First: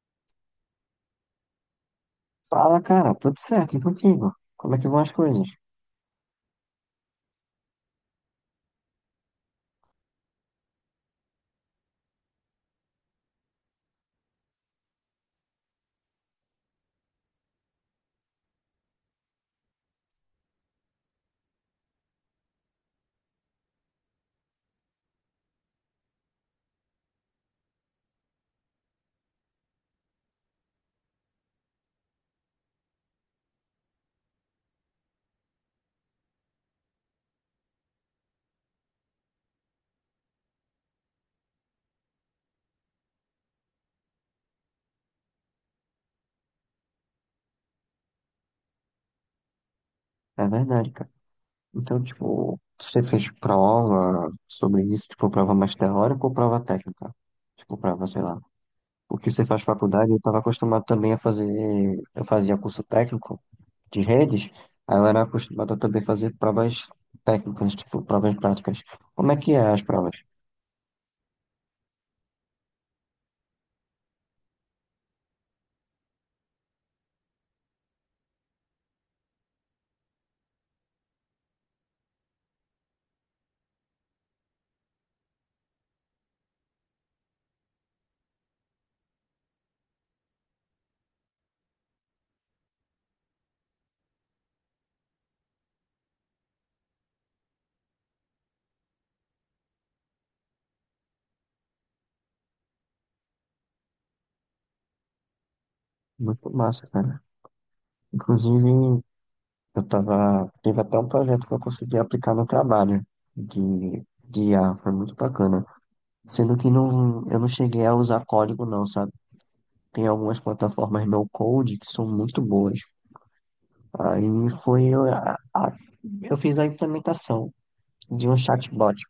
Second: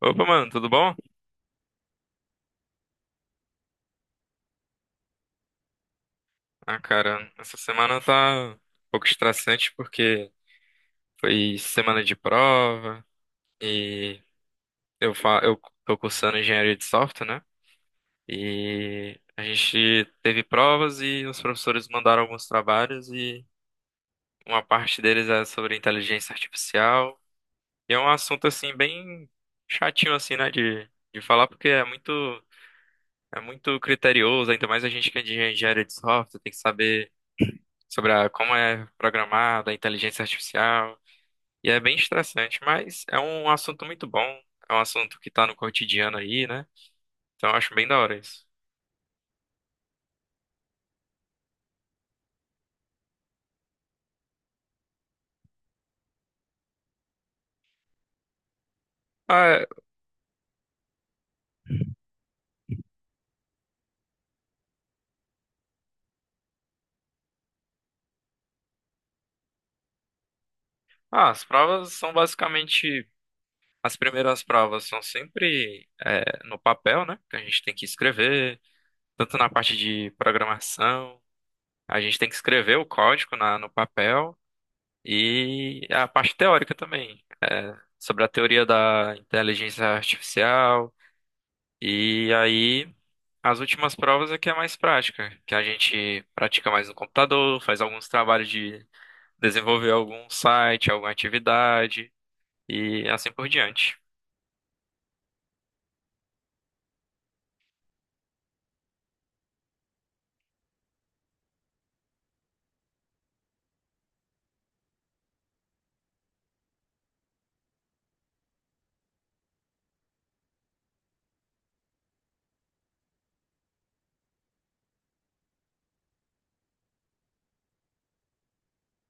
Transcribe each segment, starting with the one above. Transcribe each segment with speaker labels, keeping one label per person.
Speaker 1: Opa, mano, tudo bom?
Speaker 2: Fala, cara, tudo certo e contigo? Como é que vão as coisas?
Speaker 1: Cara, essa semana tá um pouco estressante porque foi semana de prova e eu tô cursando engenharia de software, né? E a gente teve provas e os professores mandaram alguns trabalhos, e uma parte deles é sobre inteligência artificial. E é um assunto assim bem chatinho assim, né, de falar, porque é muito, é muito criterioso. Ainda mais a gente que é de engenharia de software, tem que saber sobre a, como é programada a inteligência artificial. E é bem estressante, mas é um assunto muito bom. É um assunto que tá no cotidiano aí, né? Então eu acho bem da hora isso.
Speaker 2: É verdade, cara. Então, tipo, você fez prova sobre isso, tipo, prova mais teórica ou prova técnica? Tipo, prova, sei lá. Porque você
Speaker 1: Ah,
Speaker 2: faz
Speaker 1: é.
Speaker 2: faculdade, eu estava acostumado também a fazer, eu fazia curso técnico de redes, aí eu era acostumado a também fazer provas técnicas, tipo, provas práticas. Como é que é as provas?
Speaker 1: Ah, as provas são basicamente... As primeiras provas são sempre, no papel, né? Que a gente tem que escrever, tanto na parte de programação, a gente tem que escrever o código na, no papel, e a parte teórica também, sobre a teoria da inteligência artificial. E aí, as últimas provas é que é mais prática, que a gente pratica mais no computador, faz alguns trabalhos de desenvolver algum site, alguma atividade, e assim por diante.
Speaker 2: Muito massa, cara. Inclusive, teve até um projeto que eu consegui aplicar no trabalho de IA foi muito bacana. Sendo que não, eu não cheguei a usar código não, sabe? Tem algumas plataformas no code que são muito boas. Aí foi, eu, a- Eu fiz a implementação de um chatbot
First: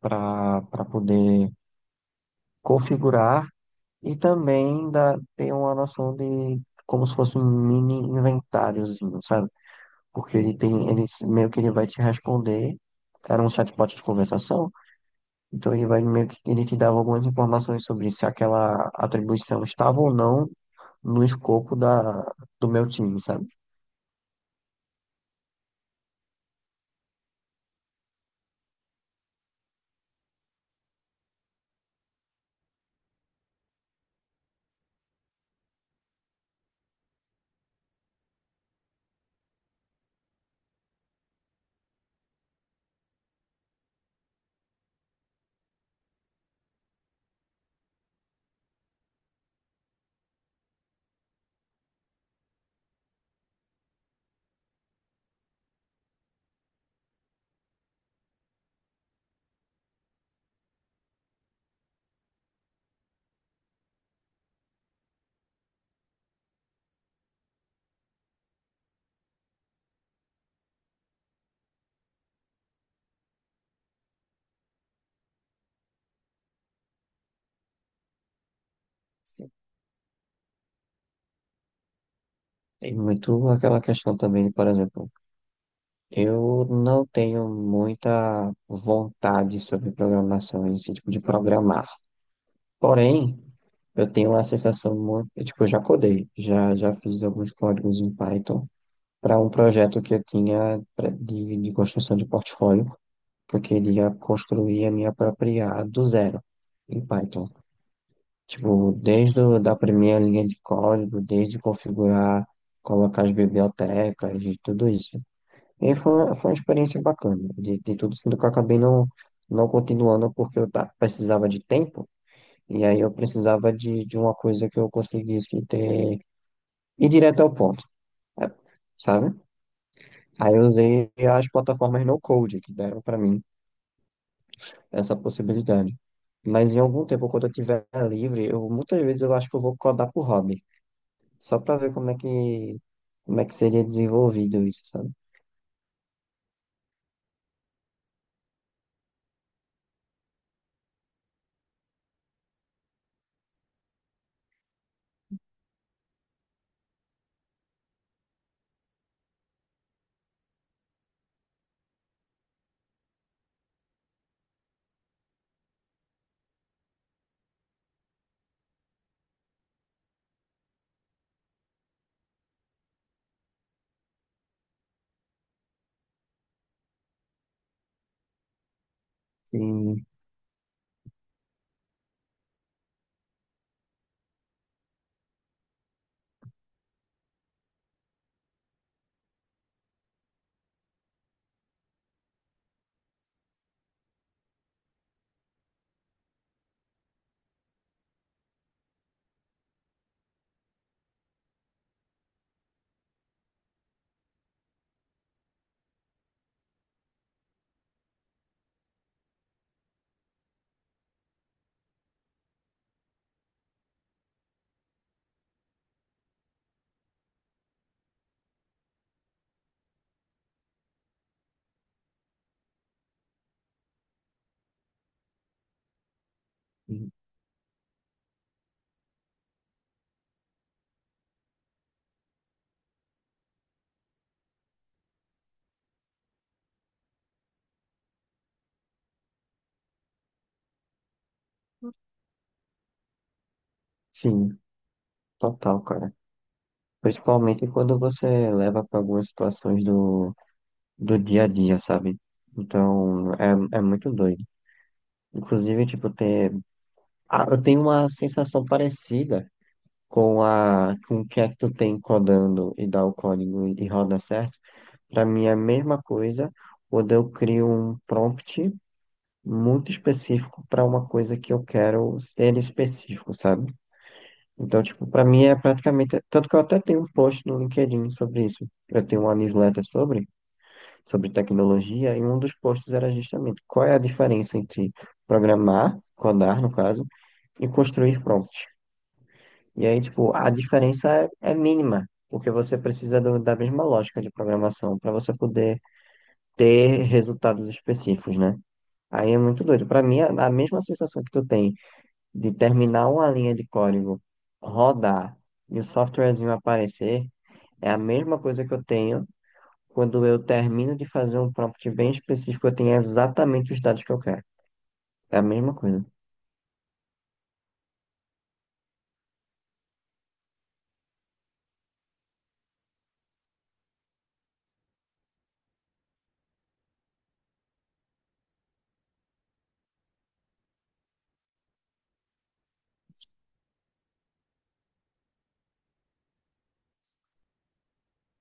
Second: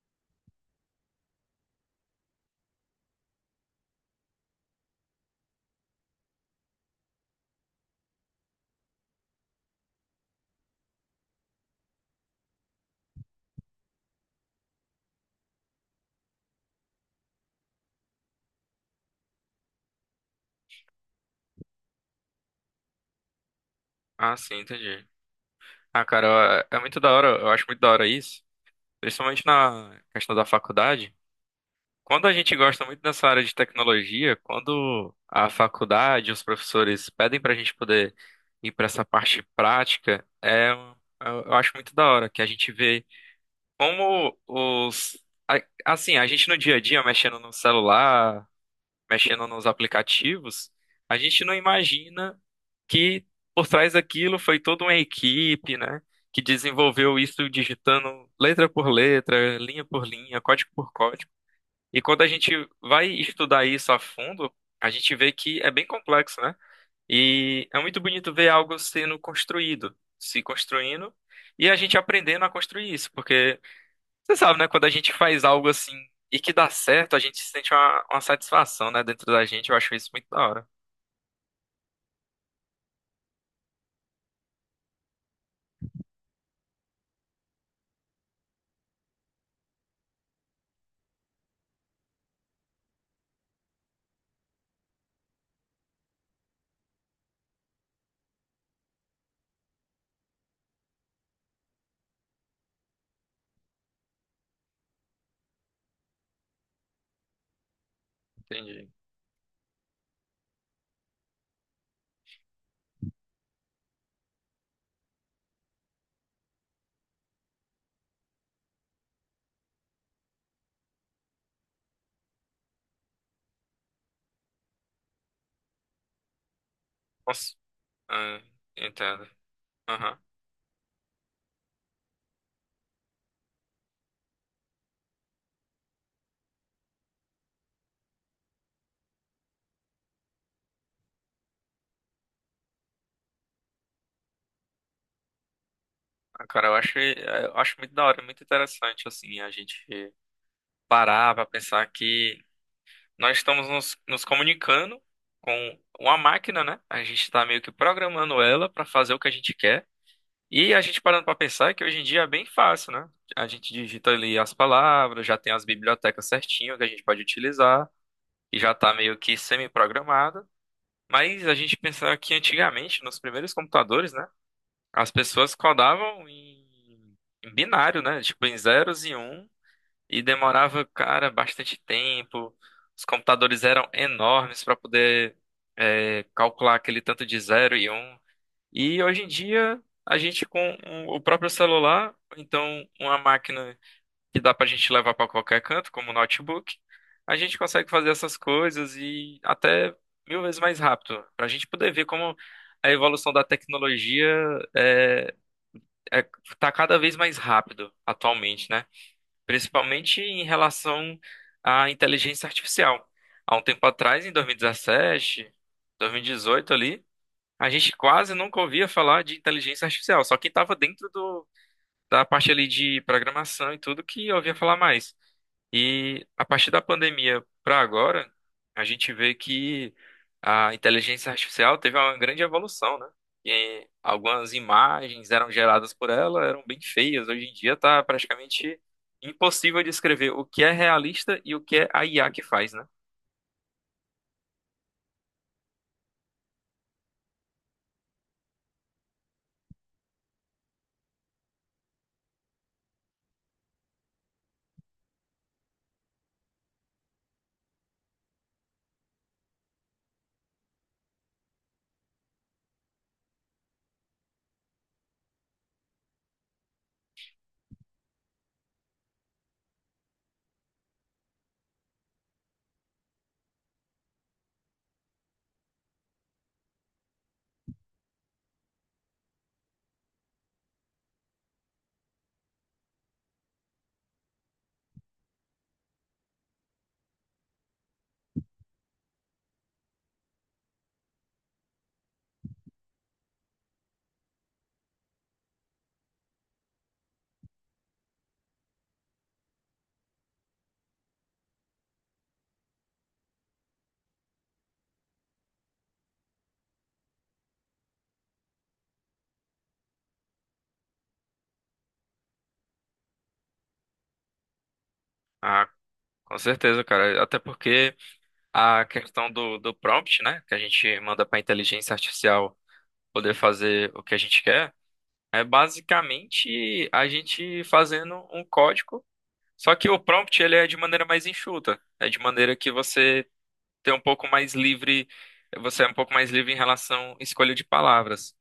Speaker 2: para poder configurar e também ter uma noção de como se fosse um mini inventáriozinho, sabe? Porque ele meio que ele vai te responder. Era um chatbot de conversação, então ele vai meio que ele te dava algumas informações sobre se aquela atribuição estava ou não no escopo do meu time, sabe?
Speaker 1: Ah, sim, entendi. Ah, cara, é muito da hora, eu acho muito da hora isso, principalmente na questão da faculdade. Quando a gente gosta muito dessa área de tecnologia, quando a faculdade, os professores pedem pra gente poder ir pra essa parte prática, eu acho muito da hora que a gente vê como os... Assim, a gente no dia a dia, mexendo no celular, mexendo nos aplicativos, a gente não imagina que por trás daquilo foi toda uma equipe, né? Que desenvolveu isso digitando letra por letra, linha por linha, código por código. E quando a gente vai estudar isso a fundo, a gente vê que é bem complexo, né? E é muito bonito ver algo sendo construído, se construindo, e a gente aprendendo a construir isso. Porque você sabe, né? Quando a gente faz algo assim e que dá certo, a gente sente uma satisfação, né? Dentro da
Speaker 2: Sim.
Speaker 1: gente, eu acho isso muito da hora.
Speaker 2: Tem muito aquela questão também, por exemplo, eu não tenho muita vontade sobre programação, esse tipo de programar. Porém, eu tenho uma sensação muito, tipo, eu já codei, já fiz alguns códigos em Python para um projeto que eu tinha de construção de portfólio, que eu queria construir a minha própria IA do zero em Python.
Speaker 1: Entendi.
Speaker 2: Tipo, da primeira linha de código, desde configurar, colocar as bibliotecas, e tudo isso. E foi uma experiência bacana, de tudo, sendo que eu acabei não, não continuando porque eu precisava de tempo, e aí eu precisava de uma coisa que eu conseguisse ir direto ao
Speaker 1: Nossa,
Speaker 2: ponto,
Speaker 1: ah,
Speaker 2: eh,
Speaker 1: entendo.
Speaker 2: sabe?
Speaker 1: Aham.
Speaker 2: Aí eu usei as plataformas no Code que deram pra mim essa possibilidade. Mas em algum tempo, quando eu tiver livre, eu muitas vezes eu acho que eu vou codar por hobby, só pra ver como é que seria desenvolvido isso, sabe?
Speaker 1: Ah, cara, eu acho muito da hora, é muito interessante, assim. A gente parar pra pensar que nós estamos nos comunicando com uma máquina, né? A gente tá meio que programando ela pra fazer o que a gente quer. E a gente parando para pensar que hoje em dia é bem fácil, né? A gente digita ali as palavras, já tem as bibliotecas certinho que a gente pode utilizar, e já tá meio que semi-programada. Mas a gente pensar que antigamente, nos primeiros computadores, né? As pessoas codavam em, em binário, né? Tipo, em zeros e um,
Speaker 2: Sim,
Speaker 1: e demorava, cara, bastante tempo. Os computadores eram enormes para poder calcular aquele tanto de zero e um. E hoje em dia, a gente com o próprio celular, ou então uma máquina que dá pra gente levar pra qualquer canto, como o notebook, a gente consegue fazer essas coisas e até mil vezes mais rápido, pra gente poder ver como a evolução da tecnologia é, é, tá cada vez mais rápido atualmente, né? Principalmente em relação à inteligência artificial. Há um tempo atrás, em 2017, 2018 ali, a gente quase nunca ouvia falar de inteligência artificial, só quem estava dentro do, da parte ali de programação e tudo que ouvia falar mais. E a partir da pandemia para agora, a gente vê que a inteligência artificial teve uma grande evolução, né? E algumas imagens eram geradas por ela, eram bem feias. Hoje em dia está praticamente impossível descrever o que é realista e o que é a IA que faz, né?
Speaker 2: sim, total, cara. Principalmente quando você leva pra algumas situações do dia a dia, sabe? Então, é muito doido. Inclusive, tipo. Ah, eu tenho uma sensação parecida com o que é que tu tem codando e dá o código e roda certo, para mim é a mesma coisa quando eu crio um prompt muito específico para uma coisa que eu quero ser específico, sabe? Então, tipo, para mim é praticamente, tanto que eu até tenho um post no LinkedIn sobre isso. Eu tenho uma newsletter sobre tecnologia e um dos posts era justamente qual é a diferença entre programar, codar no caso, e construir prompt. E aí, tipo, a diferença é mínima, porque você precisa da mesma lógica de programação para você poder ter resultados específicos, né? Aí é muito doido. Para mim, a mesma sensação que tu tem de terminar uma linha de código, rodar e o softwarezinho aparecer, é a mesma coisa que eu tenho quando eu termino de fazer um prompt bem específico, eu tenho exatamente os dados que eu quero. É a
Speaker 1: Ah,
Speaker 2: mesma coisa.
Speaker 1: com certeza, cara. Até porque a questão do, do prompt, né, que a gente manda para a inteligência artificial poder fazer o que a gente quer, é basicamente a gente fazendo um código, só que o prompt, ele é de maneira mais enxuta, é de maneira que você tem um pouco mais livre, você é um pouco mais livre em relação à escolha de palavras,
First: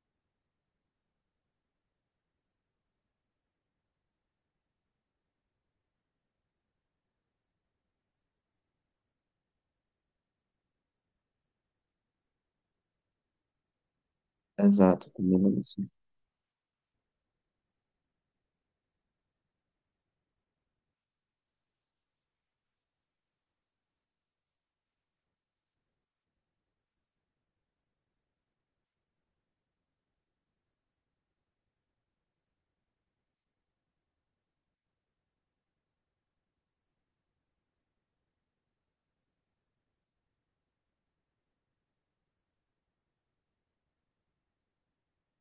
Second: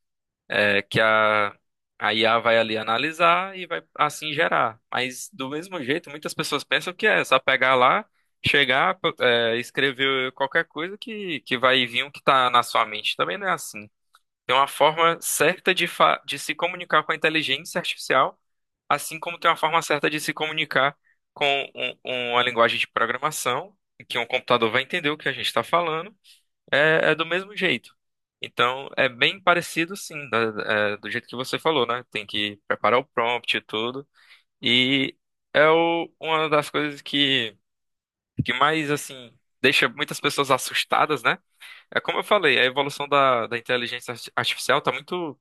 Speaker 1: é, que a, a IA vai ali analisar e vai assim gerar. Mas do mesmo jeito, muitas pessoas pensam que é só pegar lá, chegar, escrever qualquer coisa, que vai vir o que está na sua mente. Também não é assim. Tem uma
Speaker 2: Exato,
Speaker 1: forma
Speaker 2: combina
Speaker 1: certa
Speaker 2: isso.
Speaker 1: de, fa de se comunicar com a inteligência artificial, assim como tem uma forma certa de se comunicar com um- uma linguagem de programação, em que um computador vai entender o que a gente está falando. É do mesmo jeito. Então, é bem parecido, sim, do jeito que você falou, né? Tem que preparar o prompt e tudo. E é uma das coisas que mais, assim, deixa muitas pessoas assustadas, né? É como eu falei, a evolução da, da inteligência artificial tá muito,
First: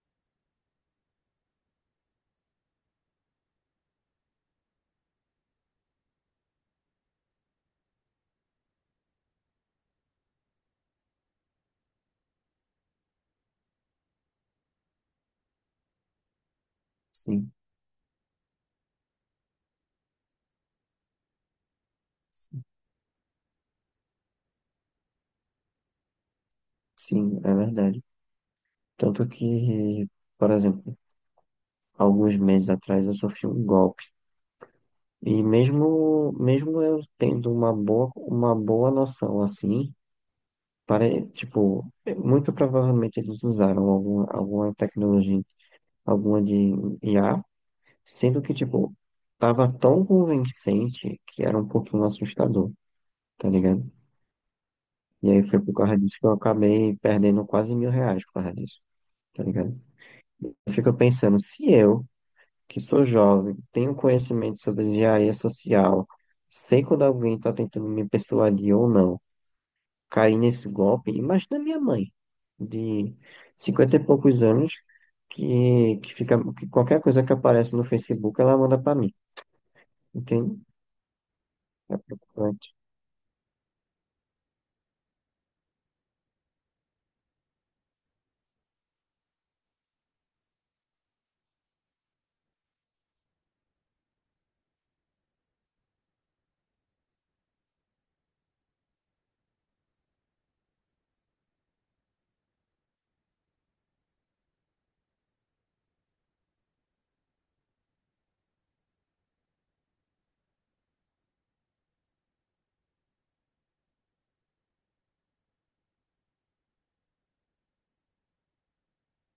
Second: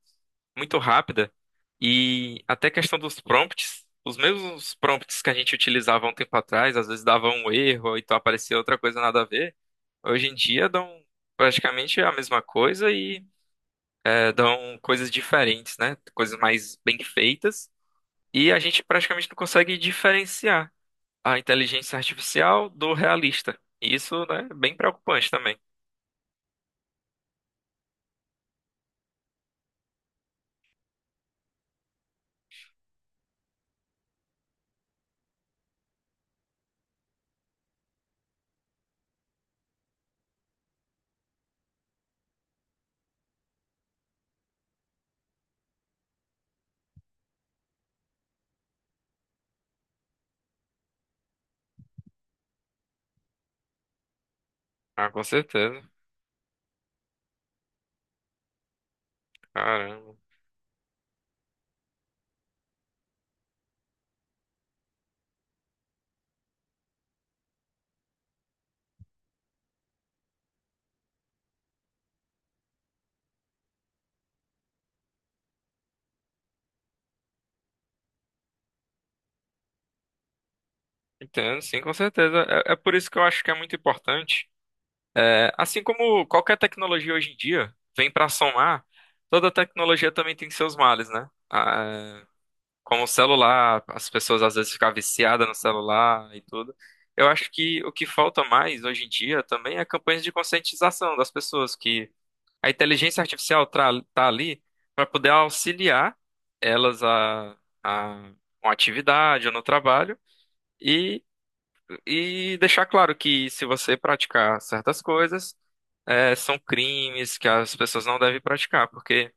Speaker 1: muito rápida. E até a questão dos prompts, os mesmos prompts que a gente utilizava há um tempo atrás, às vezes dava um erro, ou então aparecia outra coisa nada a ver. Hoje em dia dão praticamente a mesma coisa, e dão coisas diferentes, né? Coisas mais bem
Speaker 2: Sim,
Speaker 1: feitas. E a gente praticamente não consegue diferenciar a inteligência
Speaker 2: sim,
Speaker 1: artificial do realista. E isso, né, é bem preocupante também.
Speaker 2: sim, é verdade. Tanto que, por exemplo, alguns meses atrás eu sofri um golpe. E mesmo eu tendo uma boa noção assim, tipo, muito provavelmente eles usaram alguma tecnologia, alguma de IA, sendo que, tipo, tava tão convincente que era um pouquinho assustador, tá ligado?
Speaker 1: Ah, com
Speaker 2: E aí foi por
Speaker 1: certeza.
Speaker 2: causa disso que eu acabei perdendo quase R$ 1.000 por causa disso, tá ligado?
Speaker 1: Caramba.
Speaker 2: Eu fico pensando, se eu que sou jovem, tenho conhecimento sobre engenharia social, sei quando alguém está tentando me persuadir ou não, caí nesse golpe. Imagina minha mãe, de 50 e poucos anos, que qualquer coisa que aparece no Facebook ela manda para mim, entende?
Speaker 1: Entendo, sim, com
Speaker 2: É
Speaker 1: certeza.
Speaker 2: preocupante,
Speaker 1: É, é por isso que eu acho que é muito importante. É, assim como qualquer tecnologia hoje em dia vem para somar, toda tecnologia também tem seus males, né? Ah, como o celular, as pessoas às vezes ficam viciadas no celular e tudo. Eu acho que o que falta mais hoje em dia também é campanhas de conscientização das pessoas, que a inteligência artificial tá ali para poder auxiliar elas a uma atividade ou no trabalho, e, e deixar claro que se você praticar certas coisas, são crimes que as pessoas não devem praticar, porque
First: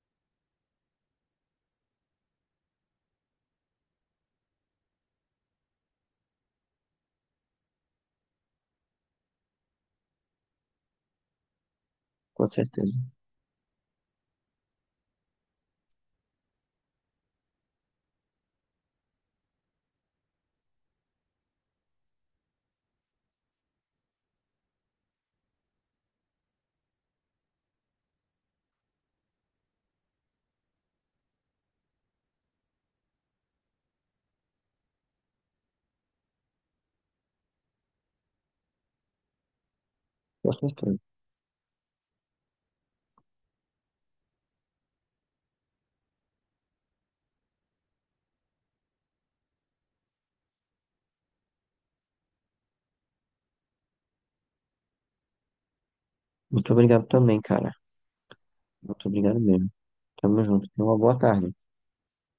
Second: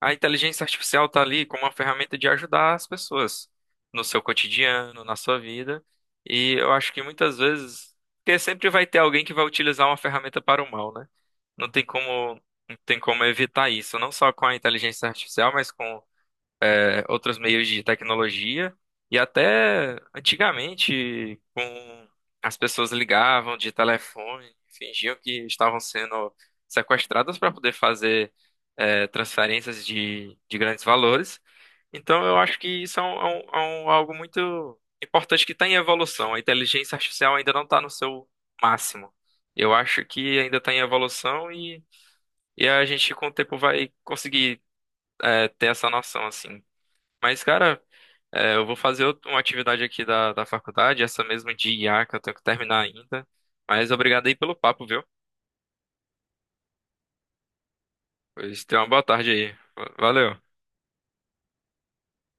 Speaker 1: a inteligência artificial está ali como uma ferramenta de ajudar as pessoas no seu cotidiano, na sua vida. E eu acho que muitas vezes, porque sempre vai ter alguém que vai utilizar uma ferramenta para o mal, né? Não tem como,
Speaker 2: com
Speaker 1: não
Speaker 2: certeza,
Speaker 1: tem como evitar isso, não só com a inteligência artificial, mas com outros meios de tecnologia, e até antigamente com as pessoas ligavam de telefone, fingiam que estavam sendo sequestradas para poder fazer transferências de grandes valores. Então eu acho que isso algo muito importante que está em evolução. A inteligência artificial ainda não está no seu máximo. Eu acho que
Speaker 2: com
Speaker 1: ainda está em
Speaker 2: certeza.
Speaker 1: evolução, e a gente com o tempo vai conseguir ter essa noção assim. Mas, cara, eu vou fazer uma atividade aqui da, da faculdade, essa mesmo de IA que eu tenho que terminar ainda. Mas obrigado aí pelo papo, viu?
Speaker 2: Muito obrigado também, cara.
Speaker 1: Pois tenha uma boa
Speaker 2: Muito
Speaker 1: tarde
Speaker 2: obrigado
Speaker 1: aí.
Speaker 2: mesmo. Tamo
Speaker 1: Valeu.
Speaker 2: junto. Tenha uma boa tarde.